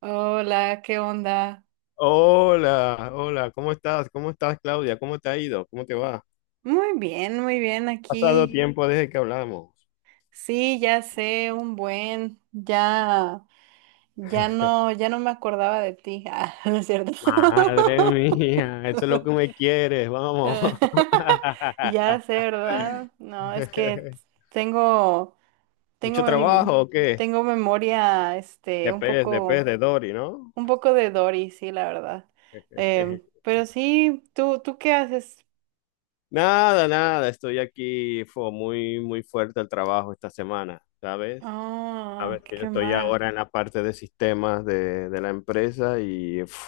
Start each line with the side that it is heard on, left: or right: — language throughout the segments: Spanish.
right: Hola, ¿qué onda?
left: Hola, hola, ¿cómo estás? ¿Cómo estás, Claudia? ¿Cómo te ha ido? ¿Cómo te va? Ha
right: Muy bien
left: pasado
right: aquí.
left: tiempo desde que hablamos.
right: Sí, ya sé, un buen, ya, ya no, ya no me acordaba de ti. Ah, no es cierto.
left: Madre mía, eso es lo que me quieres, vamos.
right: Eh, Ya sé, ¿verdad? No, es que tengo, tengo,
left: ¿Mucho
right: mem-
left: trabajo o qué?
right: tengo memoria, este,
left: De pez, de pez, de Dory, ¿no?
right: un poco de Dory, sí, la verdad. Pero sí, ¿tú qué haces?
left: Nada, nada, estoy aquí, fue muy, muy fuerte el trabajo esta semana, ¿sabes? A
right: Ah,
left: ver, que yo
right: qué
left: estoy
right: mal.
left: ahora en la parte de sistemas de la empresa y uf,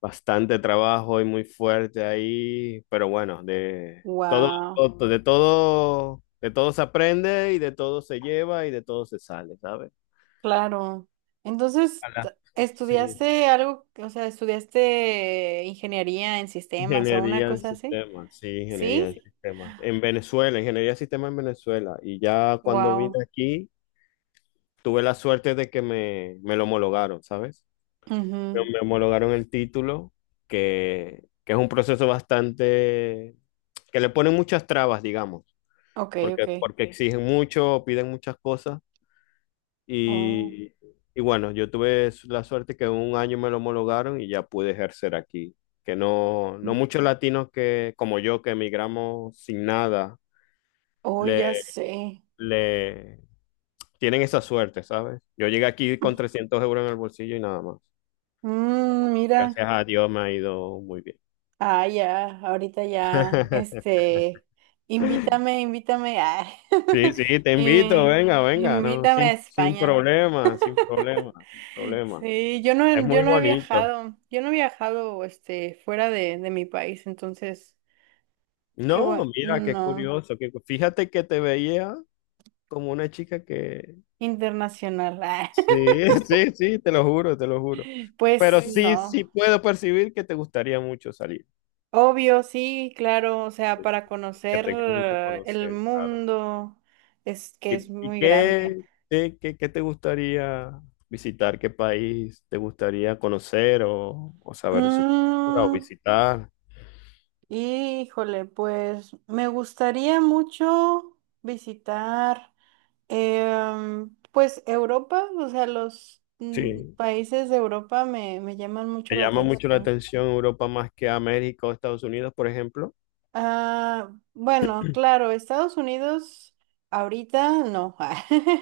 left: bastante trabajo y muy fuerte ahí, pero bueno, de todo,
right: Wow.
left: todo- de todo, de todo se aprende y de todo se lleva y de todo se sale, ¿sabes?
right: Claro. Entonces, t-
left: Ala. Sí,
right: ¿Estudiaste algo, o sea, estudiaste ingeniería en sistemas o una
left: ingeniería de
right: cosa así?
left: sistemas, sí, ingeniería de
right: ¿Sí?
left: sistemas. En Venezuela, ingeniería de sistemas en Venezuela. Y ya cuando vine
right: Wow.
left: aquí, tuve la suerte de que me lo homologaron, ¿sabes? me,
right: Ujú.
left: me homologaron el título, que es un proceso bastante, que le ponen muchas trabas, digamos,
right: Ok, ok.
left: porque, sí, exigen mucho, piden muchas cosas
right: Oh,
left: y, y bueno, yo tuve la suerte que en un año me lo homologaron y ya pude ejercer aquí, que no muchos latinos que, como yo, que emigramos sin nada,
right: oh, ya
left: le,
right: sé.
left: le tienen esa suerte, ¿sabes? Yo llegué aquí con 300 euros en el bolsillo y nada más.
right: Mm, mira.
left: Gracias a Dios me ha ido muy bien.
right: Ah, ya, ahorita ya, este, invítame, invítame.
left: Sí, sí, te
right: y
left: invito,
right: me-
left: venga, venga, no,
right: Invítame a
left: sin
right: España.
left: problema, sin problema, sin problema.
right: Sí,
left: Es muy
right: yo no he
left: bonito.
right: viajado, yo no he viajado, este, fuera de mi país, entonces, qué bueno,
left: No, mira, qué
right: no,
left: curioso, que fíjate que te veía como una chica que...
right: internacional, ah,
left: Sí, sí, sí, te lo juro, te lo juro.
right: pues
left: Pues sí, sí
right: no,
left: puedo percibir que te gustaría mucho salir,
right: obvio, sí, claro, o sea, para
left: que
right: conocer
left: te gusta mucho
right: el
left: conocer, claro.
right: mundo es que es
left: ¿Y
right: muy grande.
left: qué, qué te gustaría visitar? ¿Qué país te gustaría conocer o saber de su cultura o
right: Mm,
left: visitar?
right: Híjole, pues me gustaría mucho visitar. Pues Europa, o sea, los
left: Sí,
right: países de Europa me, me llaman mucho
left: te
right: la
left: llama mucho la
right: atención.
left: atención Europa más que a México o Estados Unidos, por ejemplo.
right: Ah, bueno, claro, Estados Unidos ahorita no,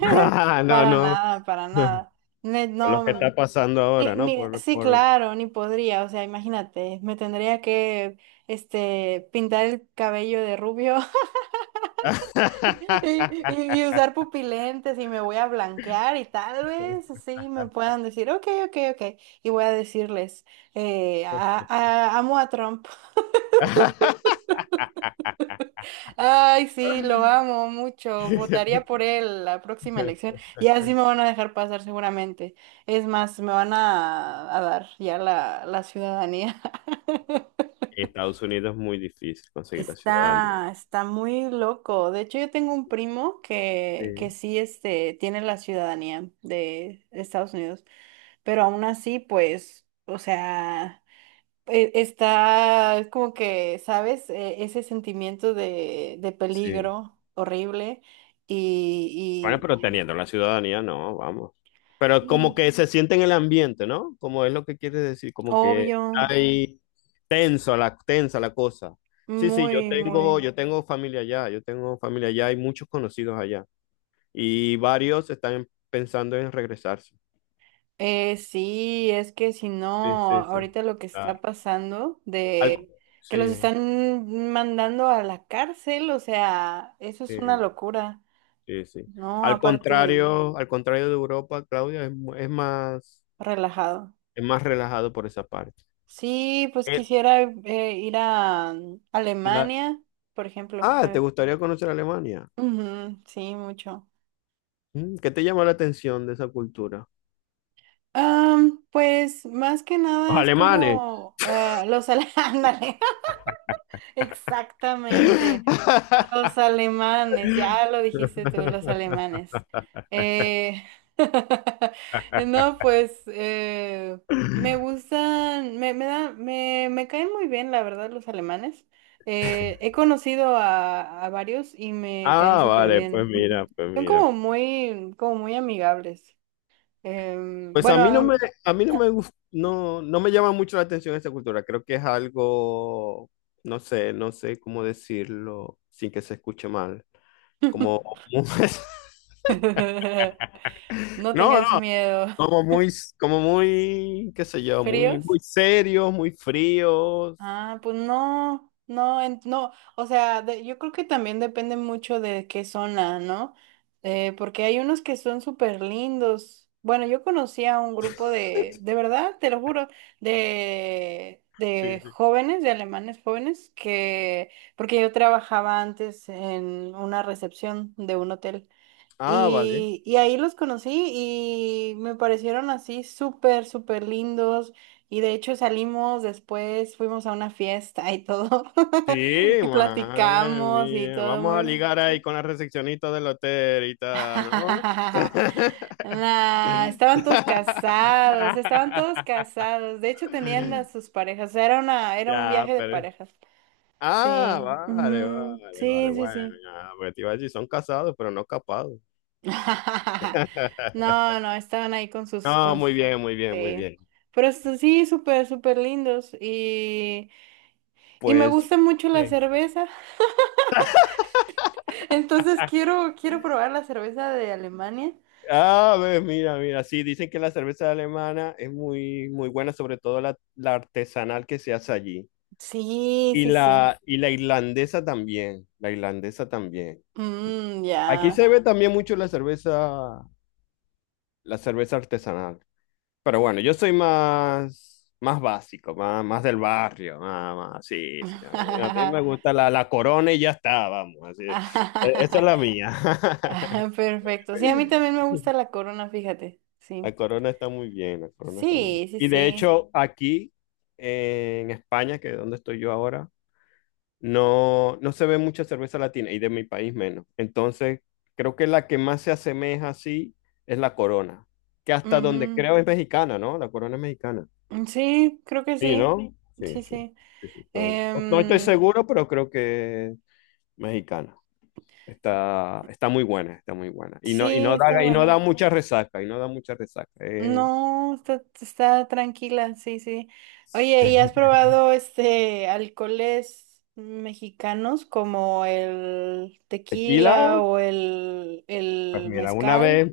left: Ah, no,
right: para
left: no.
right: nada, para
left: Por
right: nada. Ne- No,
left: lo que
right: mm,
left: está pasando ahora, ¿no? Por,
right: sí,
left: por...
right: claro, ni podría, o sea, imagínate, me tendría que este, pintar el cabello de rubio. Y usar pupilentes y me voy a blanquear y tal vez así me puedan decir, ok, ok, ok. Y voy a decirles, amo a Trump. Ay, sí, lo amo mucho. Votaría por él la próxima elección. Y así me van a dejar pasar seguramente. Es más, me van a dar ya la ciudadanía.
left: Estados Unidos es muy difícil conseguir la ciudadanía.
right: Está, está muy loco. De hecho, yo tengo un primo que
left: Sí,
right: sí, este, tiene la ciudadanía de Estados Unidos. Pero aún así, pues, o sea, está como que, ¿sabes? Ese sentimiento de
left: sí.
right: peligro horrible
left: Bueno,
right: y,
left: pero teniendo la ciudadanía, no, vamos. Pero
right: y
left: como
right: mm,
left: que se siente en el ambiente, ¿no? Como es lo que quiere decir, como que
right: obvio,
left: hay tensa la cosa. Sí, sí,
right: muy, muy.
left: yo tengo familia allá, yo tengo familia allá, hay muchos conocidos allá. Y varios están pensando en regresarse.
right: Sí, es que si
left: Sí,
right: no,
left: sí, sí.
right: ahorita lo que
left: Ah,
right: está pasando
left: al,
right: de que
left: sí,
right: los están mandando a la cárcel, o sea, eso es una
left: sí,
right: locura,
left: sí, sí.
right: ¿no? Aparte,
left: Al contrario de Europa, Claudia,
right: relajado.
left: es más relajado por esa parte.
right: Sí, pues
left: Eh,
right: quisiera ir a
left: la-
right: Alemania, por ejemplo.
left: Ah, ¿te gustaría conocer Alemania?
right: Ujú, sí, mucho.
left: ¿Qué te llama la atención de esa cultura?
right: Pues más que
left: Los
right: nada es
left: alemanes.
right: como los... Ándale, exactamente. Los alemanes, ya lo dijiste tú, los alemanes. Eh, no, pues me gustan, me, me caen muy bien, la verdad, los alemanes. He conocido a varios y me caen
left: Ah,
right: súper
left: vale, pues
right: bien.
left: mira,
right: Ujú.
left: pues
right: Son
left: mira.
right: como muy amigables. Em,
left: Pues
right: bueno, am-
left: a mí no me gus- no me llama mucho la atención esa cultura. Creo que es algo, no sé, no sé cómo decirlo sin que se escuche mal. Como,
right: no
left: no, no,
right: tengas miedo.
left: como muy, como muy, qué sé yo, muy, muy
right: ¿Fríos?
left: serios, muy fríos.
right: Ah, no, o sea, yo creo que también depende mucho de qué zona, ¿no? Porque hay unos que son súper lindos. Bueno, yo conocí a un grupo de verdad, te lo juro,
left: Sí,
right: de jóvenes, de alemanes jóvenes, que, porque yo trabajaba antes en una recepción de un hotel.
left: ah, vale.
right: Y ahí los conocí y me parecieron así súper, súper lindos. Y de hecho salimos después, fuimos a una fiesta y todo.
left: Sí,
right: Y
left: madre
right: platicamos y
left: mía.
right: todo
left: Vamos a
right: muy...
left: ligar ahí con la recepcionista del hotel y tal, ¿no?
right: Nah, estaban todos casados, estaban todos casados. De hecho tenían a sus parejas. Era una, era un
left: Ya,
right: viaje de
left: pero...
right: parejas.
left: Ah,
right: Sí,
left: vale,
right: ujú,
left: vale, vale.
right: sí, sí,
left: Bueno,
right: sí.
left: ya, porque te iba a decir, son casados, pero no capados.
right: No, no, estaban ahí con sus,
left: No,
right: con,
left: muy
right: s-
left: bien, muy bien, muy
right: eh,
left: bien.
right: pero sí, súper, súper lindos y me
left: Pues,
right: gusta mucho la
left: sí.
right: cerveza, entonces quiero, quiero probar la cerveza de Alemania.
left: A ver, mira, mira, sí, dicen que la cerveza alemana es muy, muy buena, sobre todo la artesanal que se hace allí.
right: Sí,
left: Y
right: sí, sí.
left: la, y la irlandesa también, la irlandesa también. Sí.
right: Mm, ya.
left: Aquí se ve también mucho la cerveza artesanal. Pero bueno, yo soy más, más básico, más del barrio, sí, sí. A mí me gusta la corona y ya está, vamos. Así, esa es
right: Ah,
left: la mía.
right: perfecto. Sí, a mí también me gusta la corona, fíjate. Sí.
left: La corona está muy bien, la corona está muy bien.
right: Sí, sí,
left: Y de
right: sí.
left: hecho, aquí en España, que es donde estoy yo ahora, no se ve mucha cerveza latina y de mi país menos. Entonces, creo que la que más se asemeja así es la Corona, que hasta donde
right: Mm,
left: creo es mexicana, ¿no? La Corona es mexicana.
right: sí, creo que
left: Sí,
right: sí.
left: ¿no? Sí,
right: Sí,
left: sí.
right: sí.
left: Sí, sí, No, no estoy
right: Em,
left: seguro, pero creo que es mexicana. Está muy buena, está muy buena. Y
right: Sí, está
left: y no da
right: buena.
left: mucha resaca, y no da mucha resaca.
right: No, está, está tranquila, sí, sí. Oye, ¿y has probado este alcoholes mexicanos como el tequila
left: Tequila.
right: o
left: Pues
right: el
left: mira,
right: mezcal?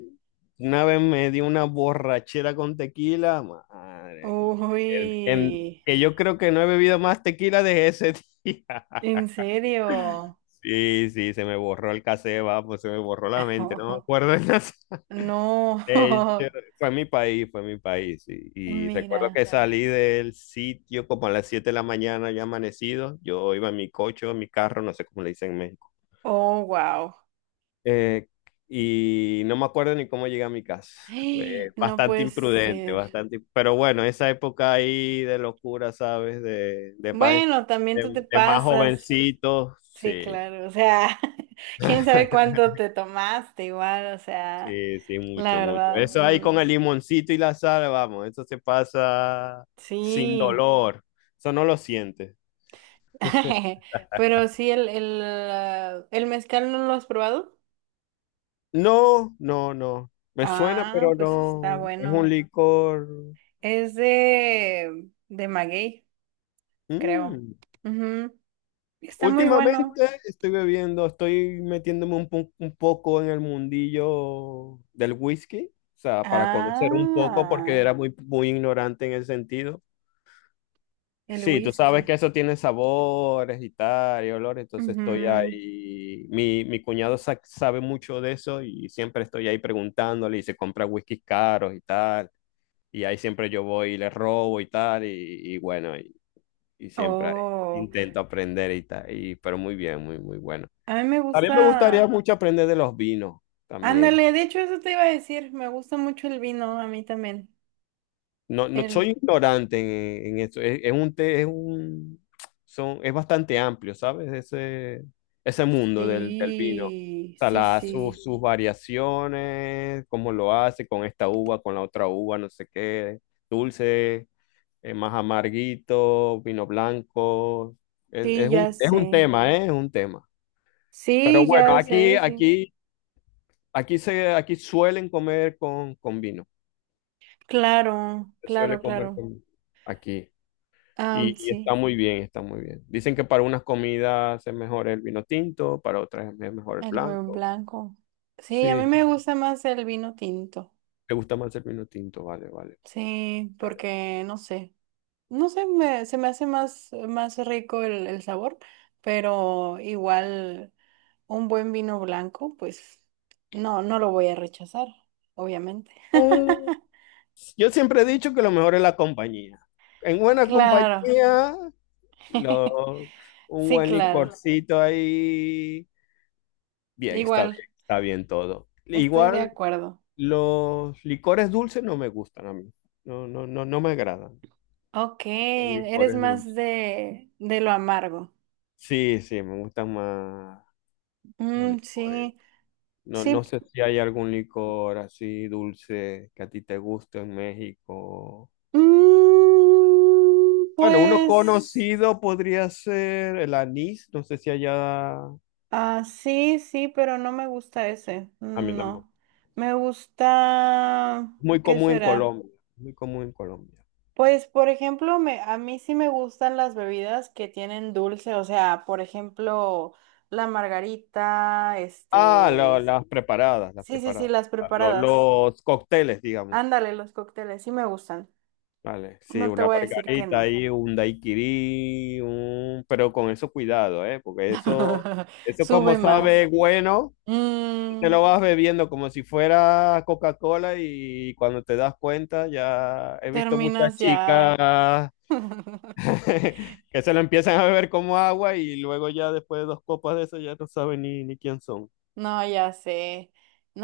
left: una vez me di una borrachera con tequila, madre mía, que, que-
right: Uy,
left: que yo creo que no he bebido más tequila desde ese día.
right: ¿en serio?
left: Sí, sí, se me borró el casé, pues se me borró la mente, no me acuerdo de nada. De hecho,
right: No,
left: fue mi país, sí. Y recuerdo
right: mira.
left: que salí del sitio como a las 7 de la mañana, ya amanecido. Yo iba en mi coche, en mi carro, no sé cómo le dicen en México.
right: Oh, wow.
left: Eh, y no me acuerdo ni cómo llegué a mi casa. Fue
right: No
left: bastante
right: puede
left: imprudente,
right: ser.
left: bastante. Pero bueno, esa época ahí de locura, ¿sabes? De, de, más,
right: Bueno, también tú te
left: de, de más
right: pasas.
left: jovencito,
right: Sí,
left: sí.
right: claro, o sea, quién sabe cuánto te tomaste igual, o sea,
left: Sí, sí,
right: la
left: mucho, mucho.
right: verdad,
left: Eso ahí con el limoncito y la sal, vamos, eso se pasa sin
right: sí,
left: dolor. Eso no lo sientes.
right: pero sí, el mezcal no lo has probado.
left: No, no, no. Me suena,
right: Ah,
left: pero
right: pues está
left: no. Es un
right: bueno.
left: licor.
right: Es de maguey, creo.
left: mm,
right: Ujú, está muy
left: Últimamente
right: bueno.
left: estoy metiéndome un poco en el mundillo del whisky, o sea, para conocer un poco porque
right: Ah,
left: era muy, muy ignorante en ese sentido.
right: el
left: Sí, tú sabes
right: whisky.
left: que eso tiene sabores y tal, y olores, entonces estoy
right: Ujú.
left: ahí. Mi cuñado sabe mucho de eso y siempre estoy ahí preguntándole y se compra whiskies caros y tal, y ahí siempre yo voy y le robo y tal, y bueno, y siempre ahí
right: Oh,
left: intento aprender y tal, pero muy bien, muy, muy bueno.
right: a mí me
left: A mí me gustaría
right: gusta.
left: mucho aprender de los vinos también.
right: Ándale, de hecho eso te iba a decir, me gusta mucho el vino, a mí también.
left: No, no soy
right: El...
left: ignorante en esto. Es un, te- es un, son, es bastante amplio, ¿sabes? Ese mundo del vino. O
right: Sí,
left: sea,
right: sí,
left: sus,
right: sí,
left: sus variaciones, cómo lo hace con esta uva, con la otra uva, no sé qué, dulce, más amarguito, vino blanco. Es,
right: sí,
left: es
right: ya
left: un, es un
right: sé.
left: tema, ¿eh? Es un tema. Pero
right: Sí,
left: bueno,
right: ya sé, sí.
left: aquí, aquí suelen comer con vino.
right: Claro,
left: Se
right: claro,
left: suele comer
right: claro.
left: aquí.
right: Ah,
left: Y está
right: sí,
left: muy bien, está muy bien. Dicen que para unas comidas es mejor el vino tinto, para otras es mejor el
right: el buen
left: blanco.
right: blanco. Sí, a mí
left: Sí,
right: me gusta más el vino tinto.
left: te gusta más el vino tinto, vale, vale.
right: Sí,
left: Vale.
right: porque no sé. No sé, se me hace más, más rico el sabor, pero igual un buen vino blanco, pues no, no lo voy a rechazar, obviamente.
left: Un- yo siempre he dicho que lo mejor es la compañía. En buena
right: Claro,
left: compañía, lo- un
right: sí,
left: buen
right: claro.
left: licorcito ahí. Bien, está
right: Igual,
left: bien, está bien todo.
right: estoy de
left: Igual,
right: acuerdo.
left: los licores dulces no me gustan a mí. No, no, no, no me agradan.
right: Ok,
left: Los
right: eres
left: licores
right: más
left: dulces.
right: de lo amargo.
left: Sí, sí, me gustan más los
right: Mm,
left: licores.
right: sí,
left: No,
right: sí.
left: no sé si hay algún licor así dulce que a ti te guste en México.
right: Mm,
left: Bueno, uno
right: pues.
left: conocido podría ser el anís. No sé si allá...
right: Ah, sí, sí, pero no me gusta ese.
left: A mí tampoco.
right: No. Me gusta...
left: Muy
right: ¿Qué
left: común en
right: será?
left: Colombia. Muy común en Colombia.
right: Pues, por ejemplo, a mí sí me gustan las bebidas que tienen dulce, o sea, por ejemplo, la margarita,
left: Ah,
right: este...
left: las preparadas, las
right: Sí, sí, sí,
left: preparadas.
right: las preparadas.
left: Los cócteles, digamos.
right: Ándale, los cócteles, sí me gustan.
left: Vale, sí,
right: No te
left: una
right: voy a decir que
left: pargarita
right: no.
left: ahí, un daiquiri, pero con eso cuidado, ¿eh? Porque eso, eso como
right: Sube más.
left: sabe bueno, te
right: Mm,
left: lo vas bebiendo como si fuera Coca-Cola y cuando te das cuenta ya he visto muchas
right: terminas ya.
left: chicas que se lo empiezan a beber como agua y luego ya después de dos copas de eso ya no saben ni quién son.
right: No, ya sé.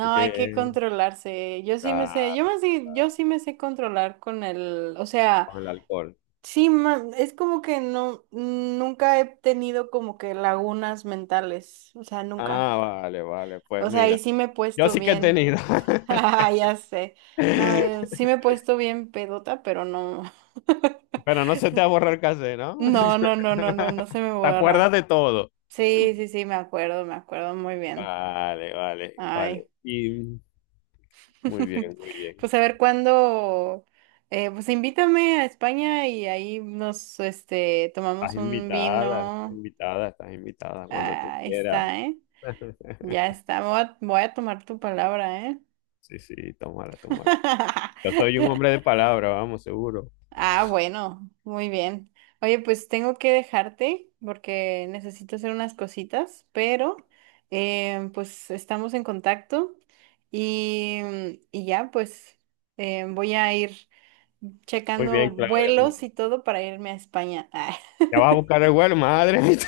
left: Así
right: hay que
left: que,
right: controlarse.
left: claro,
right: Yo sí me sé controlar con el, o sea,
left: con el alcohol.
right: sí, es como que no, nunca he tenido como que lagunas mentales, o sea, nunca.
left: Ah, vale, vale,
right: O
left: pues
right: sea, y
left: mira,
right: sí me he
left: yo
right: puesto
left: sí que he
right: bien,
left: tenido.
right: ya sé. No, sí me he puesto bien pedota, pero no.
left: Pero no se te va a borrar casé, ¿no?
right: No, no, no, no, no, no se me
left: Te acuerdas
right: borra.
left: de todo.
right: Sí, sí, sí, me acuerdo muy bien.
left: Vale, vale, vale.
right: Ay.
left: Y muy bien, muy bien.
right: Pues a ver cuándo, pues invítame a España y ahí nos, este,
left: Estás
right: tomamos un
left: invitada, estás
right: vino.
left: invitada, estás invitada cuando tú
right: Ah,
left: quieras.
right: está, ¿eh? Ya está, voy a tomar tu palabra, ¿eh?
left: Sí, sí, tómala, tómala. Yo soy un hombre de palabra, vamos, seguro.
right: Ah, bueno, muy bien. Oye, pues tengo que dejarte porque necesito hacer unas cositas, pero pues estamos en contacto y, y ya, pues voy a ir
left: Muy
right: checando
left: bien, Claudia, muy
right: vuelos
left: bien.
right: y todo para irme a España. Ah.
left: Ya vas a buscar el vuelo, madre mía.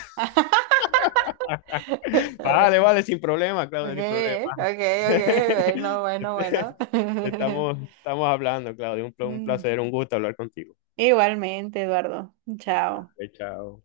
left: Vale, vale, sin problema, Claudia, sin
right: Okay, okay,
left: problema.
right: okay, bueno, bueno,
left: Este,
right: bueno.
left: estamos hablando, Claudio. Un
right: Mm,
left: placer, un gusto hablar contigo.
right: Igualmente, Eduardo. Chao.
left: Ah, chao.